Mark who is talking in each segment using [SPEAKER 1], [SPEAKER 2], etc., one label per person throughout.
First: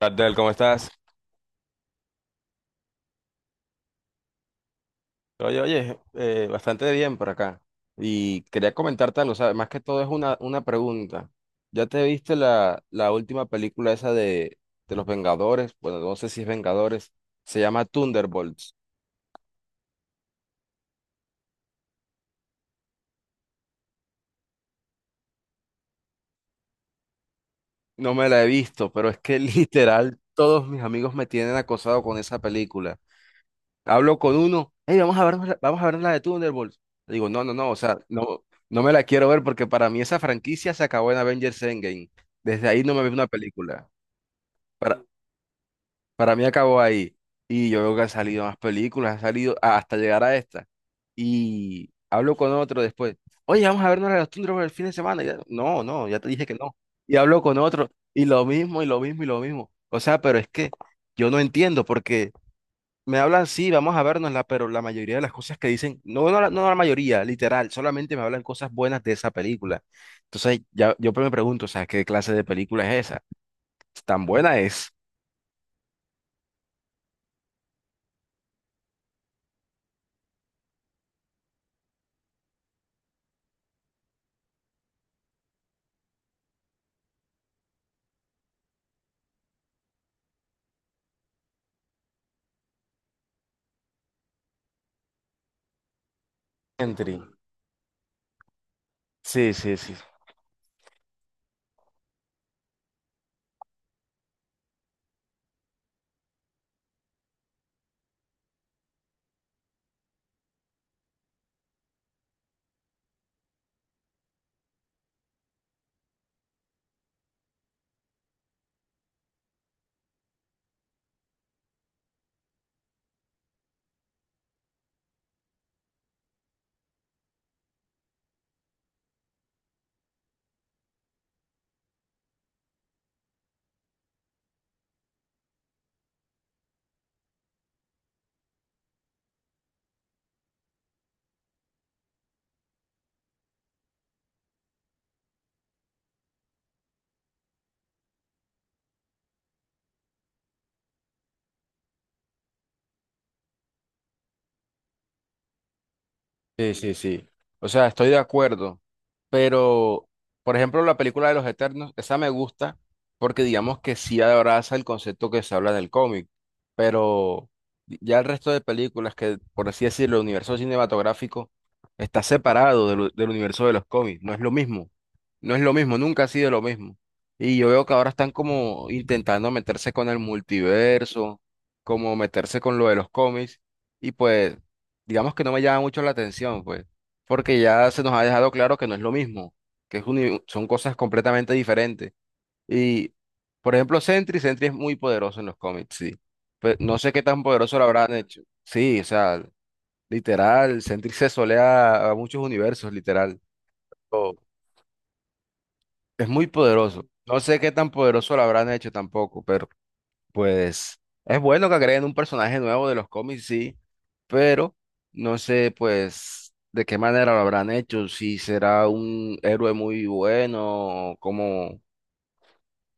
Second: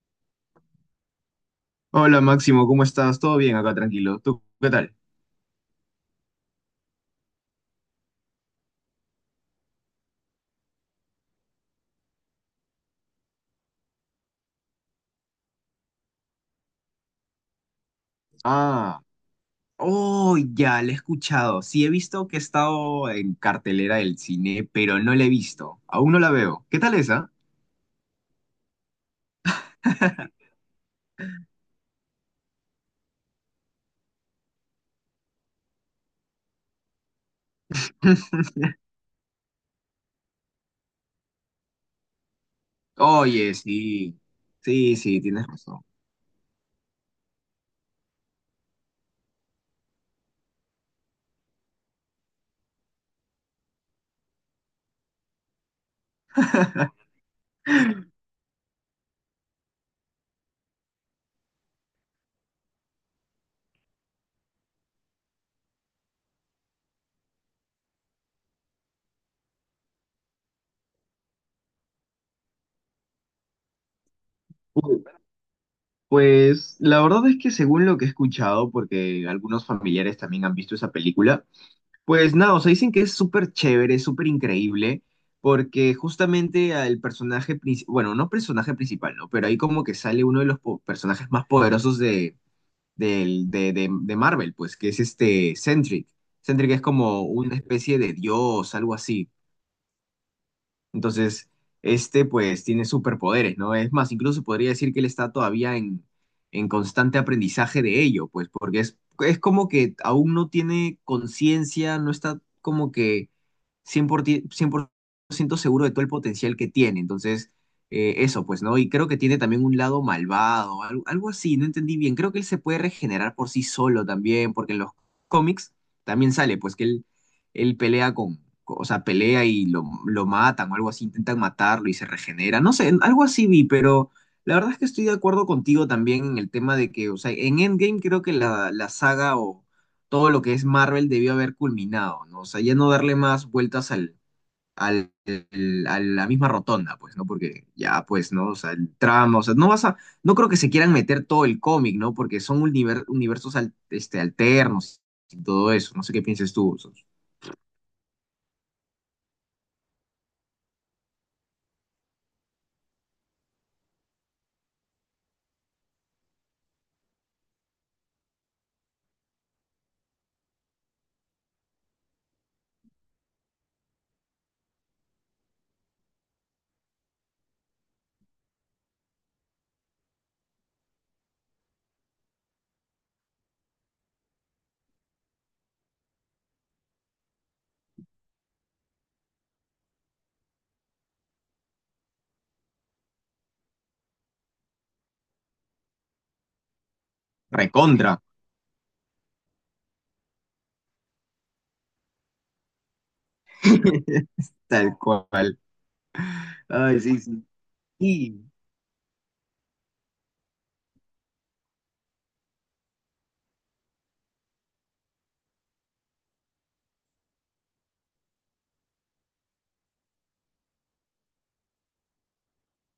[SPEAKER 1] Abdel, ¿cómo estás?
[SPEAKER 2] Hola Máximo, ¿cómo estás? ¿Todo bien acá, tranquilo? ¿Tú qué tal?
[SPEAKER 1] Bastante bien por acá. Y quería comentarte algo, o sea, más que todo es una pregunta. ¿Ya te viste la última película esa de los Vengadores? Bueno, no sé si es Vengadores, se llama Thunderbolts.
[SPEAKER 2] Ah, oh, ya, la he escuchado. Sí, he visto que he estado en cartelera del cine, pero no la he visto. Aún no la veo. ¿Qué tal esa?
[SPEAKER 1] No me la he visto, pero es que literal todos mis amigos me tienen acosado con esa película. Hablo con uno, hey, vamos a ver la de Thunderbolts. Le digo, no, no, no, o sea, no, no me la quiero ver porque para mí esa franquicia se acabó en Avengers Endgame. Desde ahí no me vi una
[SPEAKER 2] Oye,
[SPEAKER 1] película.
[SPEAKER 2] sí. Sí,
[SPEAKER 1] Para,
[SPEAKER 2] sí, tienes razón.
[SPEAKER 1] para mí acabó ahí. Y yo veo que han salido más películas, ha salido hasta llegar a esta. Y hablo con otro después. Oye, vamos a vernos la de los Thunderbolts el fin de semana. Y ya, no, no, ya te dije que no. Y hablo con otro, y lo mismo, y lo mismo, y lo mismo. O sea, pero es que yo no entiendo porque. Me hablan, sí, vamos a vernosla, pero la mayoría de las cosas que dicen, no, no, no la mayoría, literal, solamente me hablan cosas buenas de esa película. Entonces, ya, yo me pregunto, o sea, ¿qué clase de película es esa? ¿Tan buena es?
[SPEAKER 2] Uy, Pues la verdad es que según lo que he escuchado, porque algunos familiares también han visto esa película. Pues nada, o sea, dicen que es súper chévere, súper increíble, porque justamente al personaje principal, bueno, no personaje principal, ¿no? Pero ahí como que sale uno de los personajes más poderosos de, del- de Marvel, pues, que es este Sentry. Sentry que es
[SPEAKER 1] Entry.
[SPEAKER 2] como una especie de dios, algo así.
[SPEAKER 1] Sí, sí, sí.
[SPEAKER 2] Entonces, este pues tiene superpoderes, ¿no? Es más, incluso podría decir que él está todavía en constante aprendizaje de ello, pues porque es como que aún no tiene conciencia, no está como que 100% seguro de todo el potencial que tiene. Entonces, eso pues, ¿no? Y creo que tiene también un lado malvado, algo, algo así, no entendí bien. Creo que él se puede regenerar por sí solo también, porque en los cómics también sale, pues que él pelea con, o sea, pelea y lo matan o algo así, intentan matarlo y se regenera. No sé, algo así vi, pero la verdad es que estoy de acuerdo contigo también en el tema de que, o sea, en Endgame creo que la saga o todo lo que es Marvel debió haber culminado, ¿no? O sea, ya no darle más vueltas a la misma rotonda, pues, ¿no? Porque ya, pues, ¿no? O sea, el trama, o sea, no vas a, no creo que se quieran meter todo el cómic, ¿no? Porque son universos este, alternos y todo eso. No sé qué pienses
[SPEAKER 1] Sí,
[SPEAKER 2] tú.
[SPEAKER 1] sí, sí. O sea, estoy de acuerdo. Pero, por ejemplo, la película de los Eternos, esa me gusta porque digamos que sí abraza el concepto que se habla en el cómic, pero ya el resto de películas que, por así decirlo, el universo cinematográfico está separado del universo de los cómics, no es lo mismo, no es lo mismo, nunca ha sido lo mismo. Y yo veo que ahora están como intentando meterse con el multiverso, como meterse con lo de los cómics, y pues digamos que no me llama mucho la atención, pues porque ya se nos ha dejado claro que no es lo mismo, que es son cosas completamente diferentes. Y, por ejemplo, Sentry, Sentry es muy poderoso en los cómics, sí. Pero no sé qué tan poderoso lo habrán
[SPEAKER 2] Recontra,
[SPEAKER 1] hecho. Sí, o sea, literal, Sentry se solea a muchos universos, literal. Oh,
[SPEAKER 2] tal cual.
[SPEAKER 1] es muy
[SPEAKER 2] Ay,
[SPEAKER 1] poderoso.
[SPEAKER 2] sí,
[SPEAKER 1] No
[SPEAKER 2] sí,
[SPEAKER 1] sé qué tan poderoso lo
[SPEAKER 2] sí,
[SPEAKER 1] habrán hecho tampoco, pero pues es bueno que agreguen un personaje nuevo de los cómics, sí, pero no sé pues de qué manera lo habrán hecho, si será un héroe muy bueno, o ¿cómo?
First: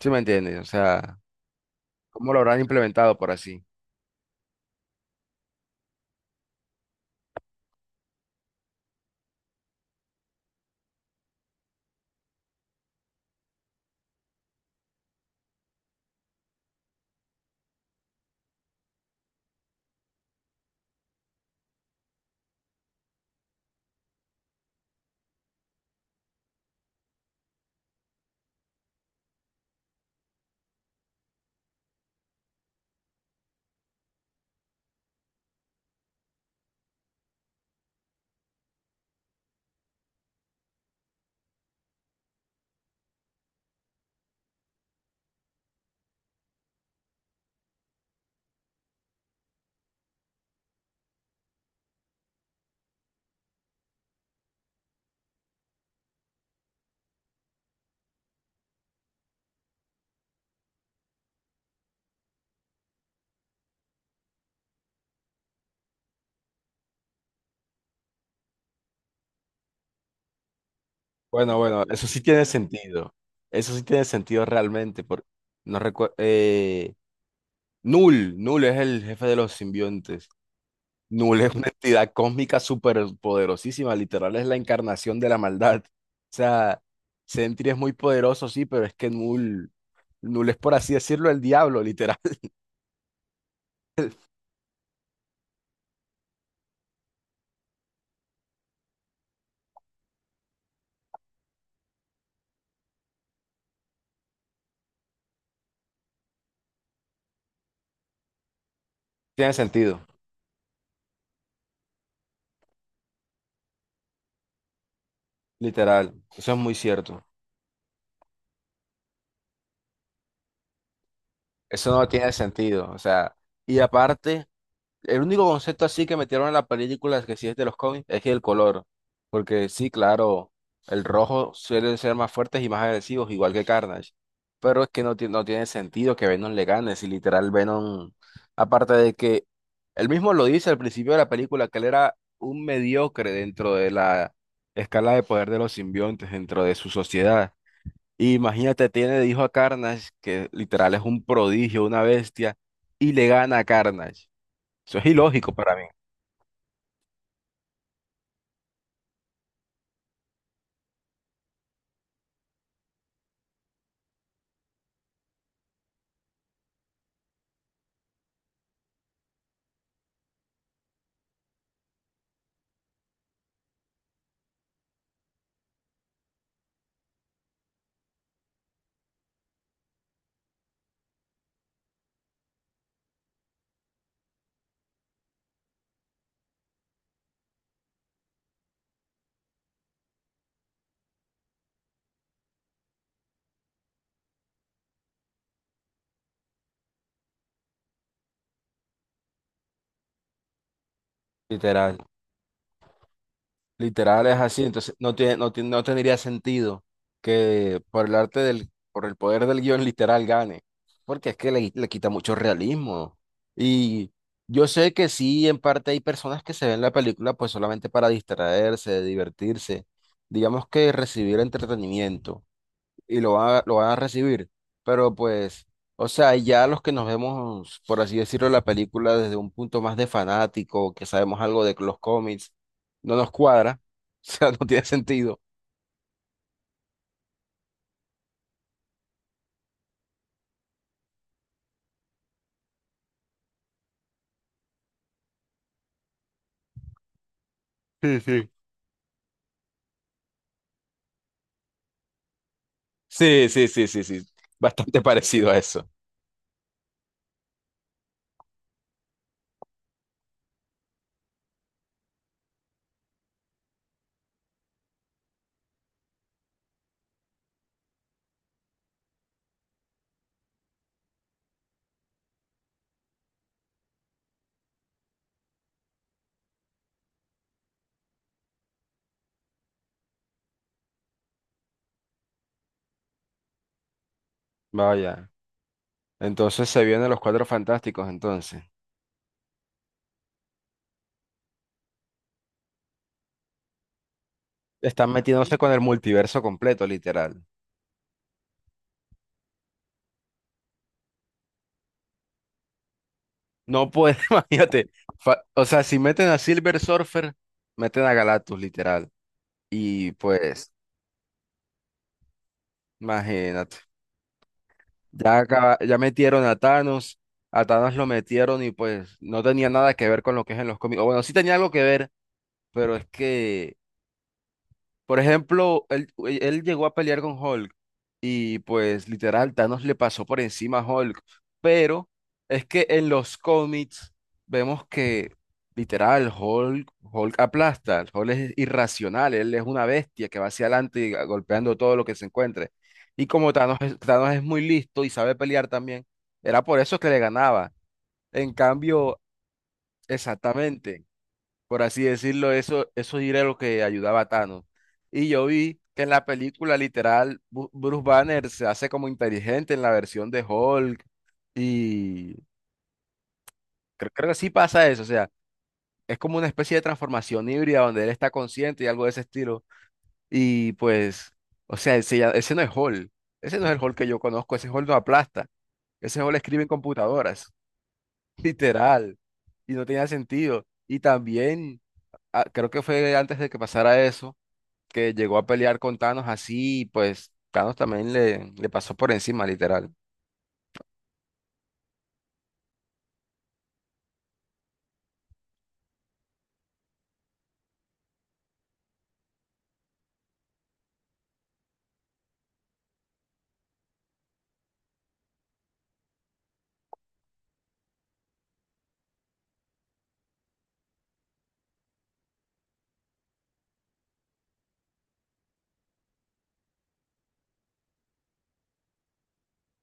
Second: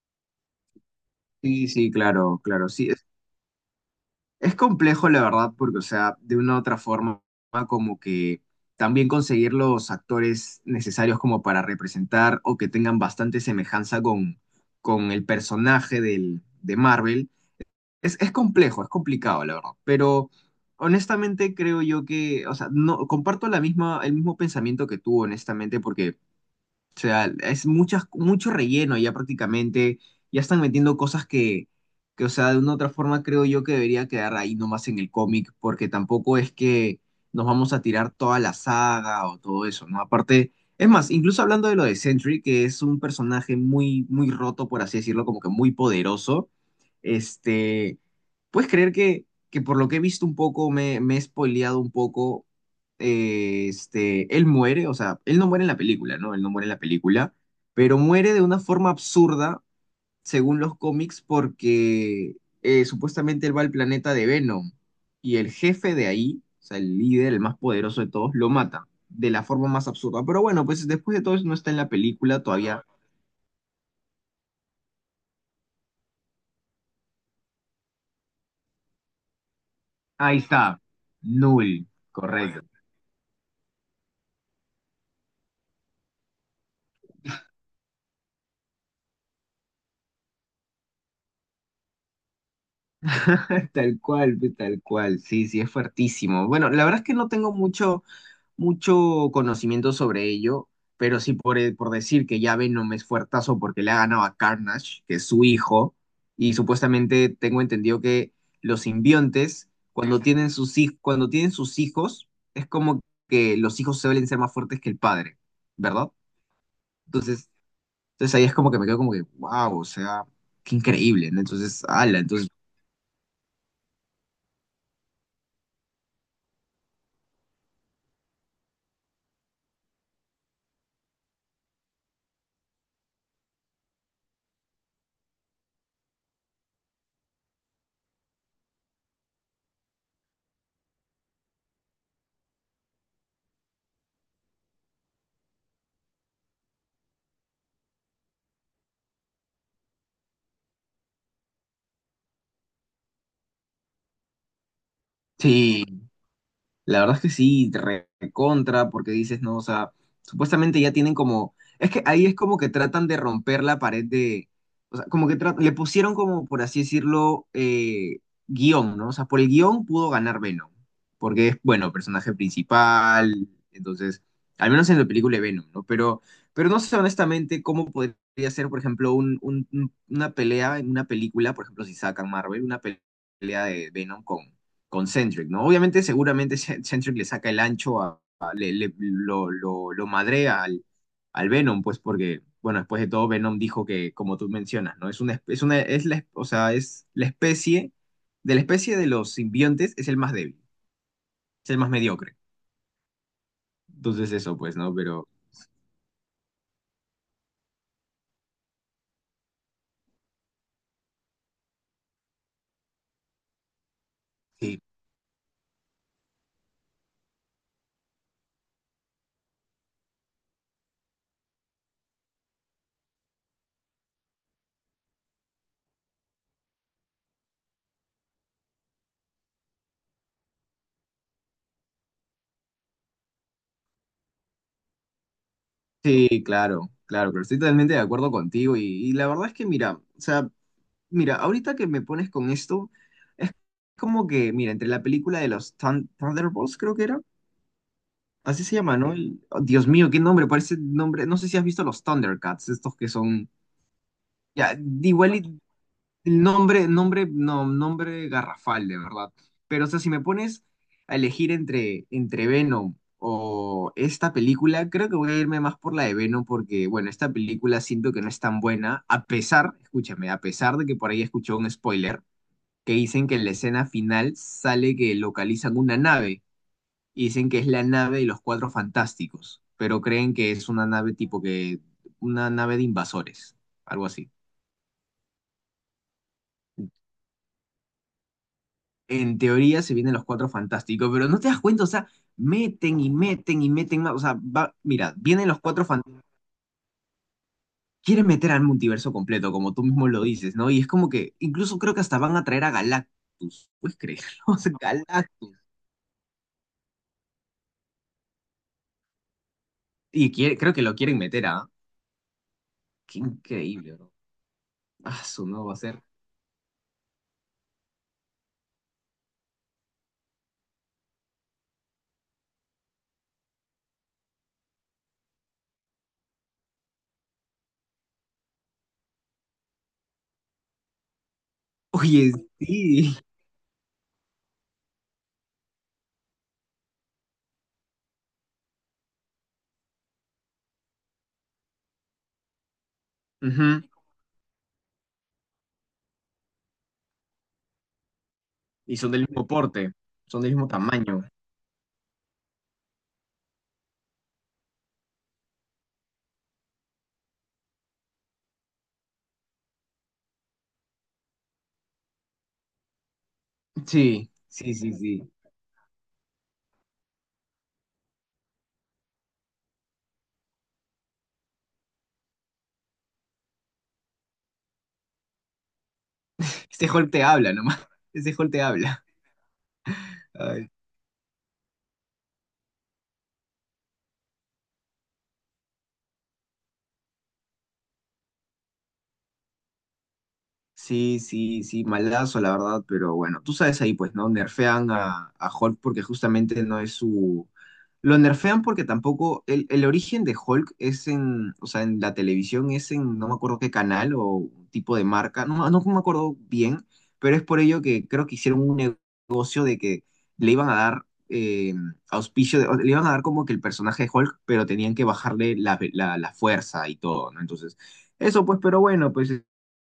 [SPEAKER 1] ¿Sí me entiendes? O sea,
[SPEAKER 2] sí, sí,
[SPEAKER 1] ¿cómo lo
[SPEAKER 2] claro,
[SPEAKER 1] habrán
[SPEAKER 2] claro, sí. Es,
[SPEAKER 1] implementado por así?
[SPEAKER 2] es complejo, la verdad, porque, o sea, de una u otra forma, como que también conseguir los actores necesarios como para representar o que tengan bastante semejanza con el personaje de Marvel, es complejo, es complicado, la verdad, pero... Honestamente creo yo que, o sea, no comparto el mismo pensamiento que tú, honestamente, porque o sea, es mucho relleno ya prácticamente. Ya están metiendo cosas que, o sea, de una u otra forma creo yo que debería quedar ahí nomás en el cómic, porque tampoco es que nos vamos a tirar toda la saga o todo eso, ¿no? Aparte, es más, incluso hablando de lo de Sentry, que es un personaje muy, muy roto, por así decirlo, como que muy poderoso, este, puedes creer que por lo que he visto un poco, me he spoileado un poco él muere, o sea, él no muere en la película, ¿no? Él no muere en la película, pero muere de una forma absurda, según los cómics, porque supuestamente él va al planeta de Venom y el jefe de ahí, o sea, el líder, el más poderoso de todos, lo mata de la forma más absurda. Pero bueno, pues después de todo eso no
[SPEAKER 1] Bueno,
[SPEAKER 2] está en
[SPEAKER 1] bueno,
[SPEAKER 2] la
[SPEAKER 1] eso sí
[SPEAKER 2] película
[SPEAKER 1] tiene
[SPEAKER 2] todavía.
[SPEAKER 1] sentido. Eso sí tiene sentido realmente. Por no recuerdo. Null, Null es el jefe de los simbiontes.
[SPEAKER 2] Ahí está,
[SPEAKER 1] Null es una
[SPEAKER 2] Null,
[SPEAKER 1] entidad cósmica
[SPEAKER 2] correcto.
[SPEAKER 1] súper poderosísima, literal es la encarnación de la maldad. O sea, Sentry es muy poderoso, sí, pero es que Null, Null es por así decirlo el diablo, literal.
[SPEAKER 2] Tal cual, pues, tal cual, sí, sí, es fuertísimo. Bueno, la verdad es que no tengo mucho conocimiento sobre ello, pero sí por decir que ya Venom es fuertazo porque le ha ganado a Carnage, que es su hijo, y supuestamente tengo entendido que los
[SPEAKER 1] Tiene
[SPEAKER 2] simbiontes,
[SPEAKER 1] sentido,
[SPEAKER 2] cuando tienen sus, cuando tienen sus hijos, es como que los hijos suelen ser más fuertes que el padre, ¿verdad?
[SPEAKER 1] literal, eso es muy cierto.
[SPEAKER 2] Entonces, entonces ahí es como que me quedo como que, wow, o sea, qué increíble, ¿no? Entonces,
[SPEAKER 1] Eso no
[SPEAKER 2] ala,
[SPEAKER 1] tiene
[SPEAKER 2] entonces,
[SPEAKER 1] sentido, o sea, y aparte... El único concepto así que metieron en la película es que sí es de los cómics, es que el color. Porque sí, claro, el rojo suele ser más fuertes y más agresivos, igual que Carnage. Pero es que no, no tiene sentido que Venom le gane, si literal Venom, aparte de que él mismo lo dice al principio de la película, que él era un mediocre dentro de la escala de poder de los simbiontes, dentro de su sociedad. Y imagínate, tiene de hijo a Carnage, que literal es un prodigio, una bestia, y le gana a Carnage. Eso es ilógico para mí.
[SPEAKER 2] sí, la verdad es que sí, contra, porque dices, no, o sea, supuestamente ya tienen como, es que ahí es como que tratan de romper la pared de, o sea, como que le pusieron como, por así decirlo, guión, ¿no? O sea, por el guión pudo ganar Venom, porque es, bueno, personaje principal, entonces, al menos en la película de Venom, ¿no? Pero no sé honestamente cómo podría ser, por ejemplo, una pelea en una película, por ejemplo, si sacan Marvel, una pelea de Venom con Centric, ¿no? Obviamente, seguramente Centric le saca el ancho lo madrea al, al Venom, pues porque, bueno, después de todo, Venom dijo que, como tú mencionas, ¿no? Es una, espe- es una, es la, o sea, es la especie de los simbiontes es el más débil, es el más
[SPEAKER 1] Literal,
[SPEAKER 2] mediocre.
[SPEAKER 1] literal
[SPEAKER 2] Entonces
[SPEAKER 1] es
[SPEAKER 2] eso,
[SPEAKER 1] así,
[SPEAKER 2] pues, ¿no?
[SPEAKER 1] entonces
[SPEAKER 2] Pero
[SPEAKER 1] no tendría sentido que por el arte del, por el poder del guión literal gane, porque es que le quita mucho realismo. Y yo
[SPEAKER 2] sí,
[SPEAKER 1] sé que sí, en parte hay personas que se ven la película pues solamente para distraerse, divertirse, digamos que recibir entretenimiento, y lo van a recibir. Pero pues, o sea, ya los que nos vemos, por así decirlo, la película desde un punto más de fanático, que sabemos algo de los cómics, no nos cuadra, o sea, no tiene sentido.
[SPEAKER 2] sí, claro, claro, pero estoy totalmente de acuerdo contigo y la verdad es que, mira, o sea, mira, ahorita que me pones con esto, es como que, mira, entre la película de los Thunderbolts, creo que era,
[SPEAKER 1] Sí, sí.
[SPEAKER 2] así se llama, ¿no? El- oh, Dios mío, qué nombre, parece nombre. No sé si has visto los Thundercats, estos que
[SPEAKER 1] Sí,
[SPEAKER 2] son.
[SPEAKER 1] sí, sí, sí, sí,
[SPEAKER 2] Ya,
[SPEAKER 1] bastante
[SPEAKER 2] igual
[SPEAKER 1] parecido a
[SPEAKER 2] y-
[SPEAKER 1] eso.
[SPEAKER 2] el nombre, nombre, no, nombre garrafal, de verdad. Pero, o sea, si me pones a elegir entre Venom o esta película, creo que voy a irme más por la de Venom, porque, bueno, esta película siento que no es tan buena, a pesar, escúchame, a pesar de que por ahí escuché un spoiler que dicen que en la escena final sale que localizan una nave y dicen que es la nave de los Cuatro Fantásticos, pero creen que es una nave tipo que, una nave de invasores, algo así.
[SPEAKER 1] Vaya. Entonces se vienen los Cuatro Fantásticos, entonces.
[SPEAKER 2] En teoría se vienen los Cuatro Fantásticos, pero no te das cuenta, o sea, meten y meten y meten más, o sea, va,
[SPEAKER 1] Están
[SPEAKER 2] mira, vienen
[SPEAKER 1] metiéndose
[SPEAKER 2] los
[SPEAKER 1] con el
[SPEAKER 2] Cuatro Fantásticos,
[SPEAKER 1] multiverso completo, literal.
[SPEAKER 2] quieren meter al multiverso completo, como tú mismo lo dices, ¿no? Y es como que, incluso creo que hasta van a traer a Galactus,
[SPEAKER 1] No
[SPEAKER 2] ¿puedes
[SPEAKER 1] puede,
[SPEAKER 2] creerlo? O sea,
[SPEAKER 1] imagínate.
[SPEAKER 2] Galactus.
[SPEAKER 1] O sea, si meten a Silver Surfer, meten a Galactus, literal. Y
[SPEAKER 2] Y quiere-
[SPEAKER 1] pues...
[SPEAKER 2] creo que lo quieren meter a... Qué
[SPEAKER 1] Imagínate.
[SPEAKER 2] increíble, bro. Ah,
[SPEAKER 1] Ya,
[SPEAKER 2] su no va a
[SPEAKER 1] ya
[SPEAKER 2] ser.
[SPEAKER 1] metieron a Thanos lo metieron y pues no tenía nada que ver con lo que es en los cómics. O bueno, sí tenía algo que ver, pero es que por ejemplo, él llegó a pelear con Hulk y pues literal Thanos le pasó por encima a Hulk, pero
[SPEAKER 2] Oye,
[SPEAKER 1] es que en
[SPEAKER 2] sí.
[SPEAKER 1] los cómics vemos que literal Hulk, Hulk aplasta, Hulk es irracional, él es una bestia que va hacia adelante y golpeando todo lo que se encuentre. Y como
[SPEAKER 2] Ujú.
[SPEAKER 1] Thanos es muy listo y sabe pelear también, era por eso que le ganaba. En
[SPEAKER 2] Y son
[SPEAKER 1] cambio,
[SPEAKER 2] del mismo porte, son del mismo
[SPEAKER 1] exactamente
[SPEAKER 2] tamaño.
[SPEAKER 1] por así decirlo, eso era lo que ayudaba a Thanos. Y yo vi que en la película literal, Bruce Banner se hace como inteligente en la versión de Hulk y creo
[SPEAKER 2] Sí,
[SPEAKER 1] que sí
[SPEAKER 2] sí,
[SPEAKER 1] pasa
[SPEAKER 2] sí,
[SPEAKER 1] eso, o sea,
[SPEAKER 2] sí.
[SPEAKER 1] es como una especie de transformación híbrida donde él está consciente y algo de ese estilo. Y pues, o sea, ese no es Hulk, ese no es el Hulk que yo conozco, ese Hulk no aplasta, ese Hulk escribe en
[SPEAKER 2] Este Hulk te
[SPEAKER 1] computadoras,
[SPEAKER 2] habla nomás. Ese Hulk te habla.
[SPEAKER 1] literal, y no tenía sentido.
[SPEAKER 2] Ay,
[SPEAKER 1] Y también, ah, creo que fue antes de que pasara eso que llegó a pelear con Thanos así, y pues Thanos también le pasó por encima, literal.
[SPEAKER 2] sí, sí, sí, malazo la verdad, pero bueno, tú sabes ahí pues, ¿no? Nerfean a Hulk porque justamente no es su, lo nerfean porque tampoco, el origen de Hulk es en, o sea, en la televisión es en, no me acuerdo qué canal o tipo de marca, no me acuerdo bien, pero es por ello que creo que hicieron un negocio de que le iban a dar auspicio, de- o le iban a dar como que el personaje de Hulk, pero tenían que bajarle la fuerza y todo, ¿no? Entonces, eso pues, pero bueno, pues,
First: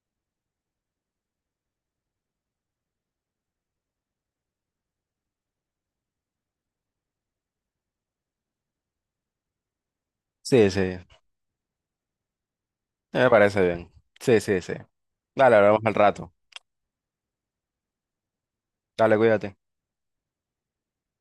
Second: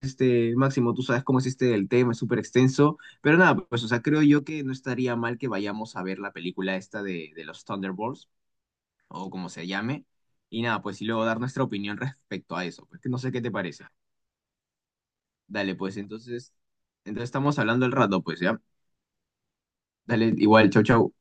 [SPEAKER 2] este, Máximo, tú sabes cómo es este el tema, es súper extenso. Pero nada, pues, o sea, creo yo que no estaría mal que vayamos a ver la película esta de los Thunderbolts, o como se llame, y
[SPEAKER 1] Sí,
[SPEAKER 2] nada,
[SPEAKER 1] sí,
[SPEAKER 2] pues, y luego dar nuestra opinión respecto a eso, pues, que no
[SPEAKER 1] me
[SPEAKER 2] sé qué te
[SPEAKER 1] parece
[SPEAKER 2] parece.
[SPEAKER 1] bien. Sí, sí, sí. Dale,
[SPEAKER 2] Dale,
[SPEAKER 1] hablamos al
[SPEAKER 2] pues,
[SPEAKER 1] rato.
[SPEAKER 2] entonces, entonces estamos hablando el rato, pues, ¿ya?
[SPEAKER 1] Dale, cuídate.
[SPEAKER 2] Dale, igual, chau, chau.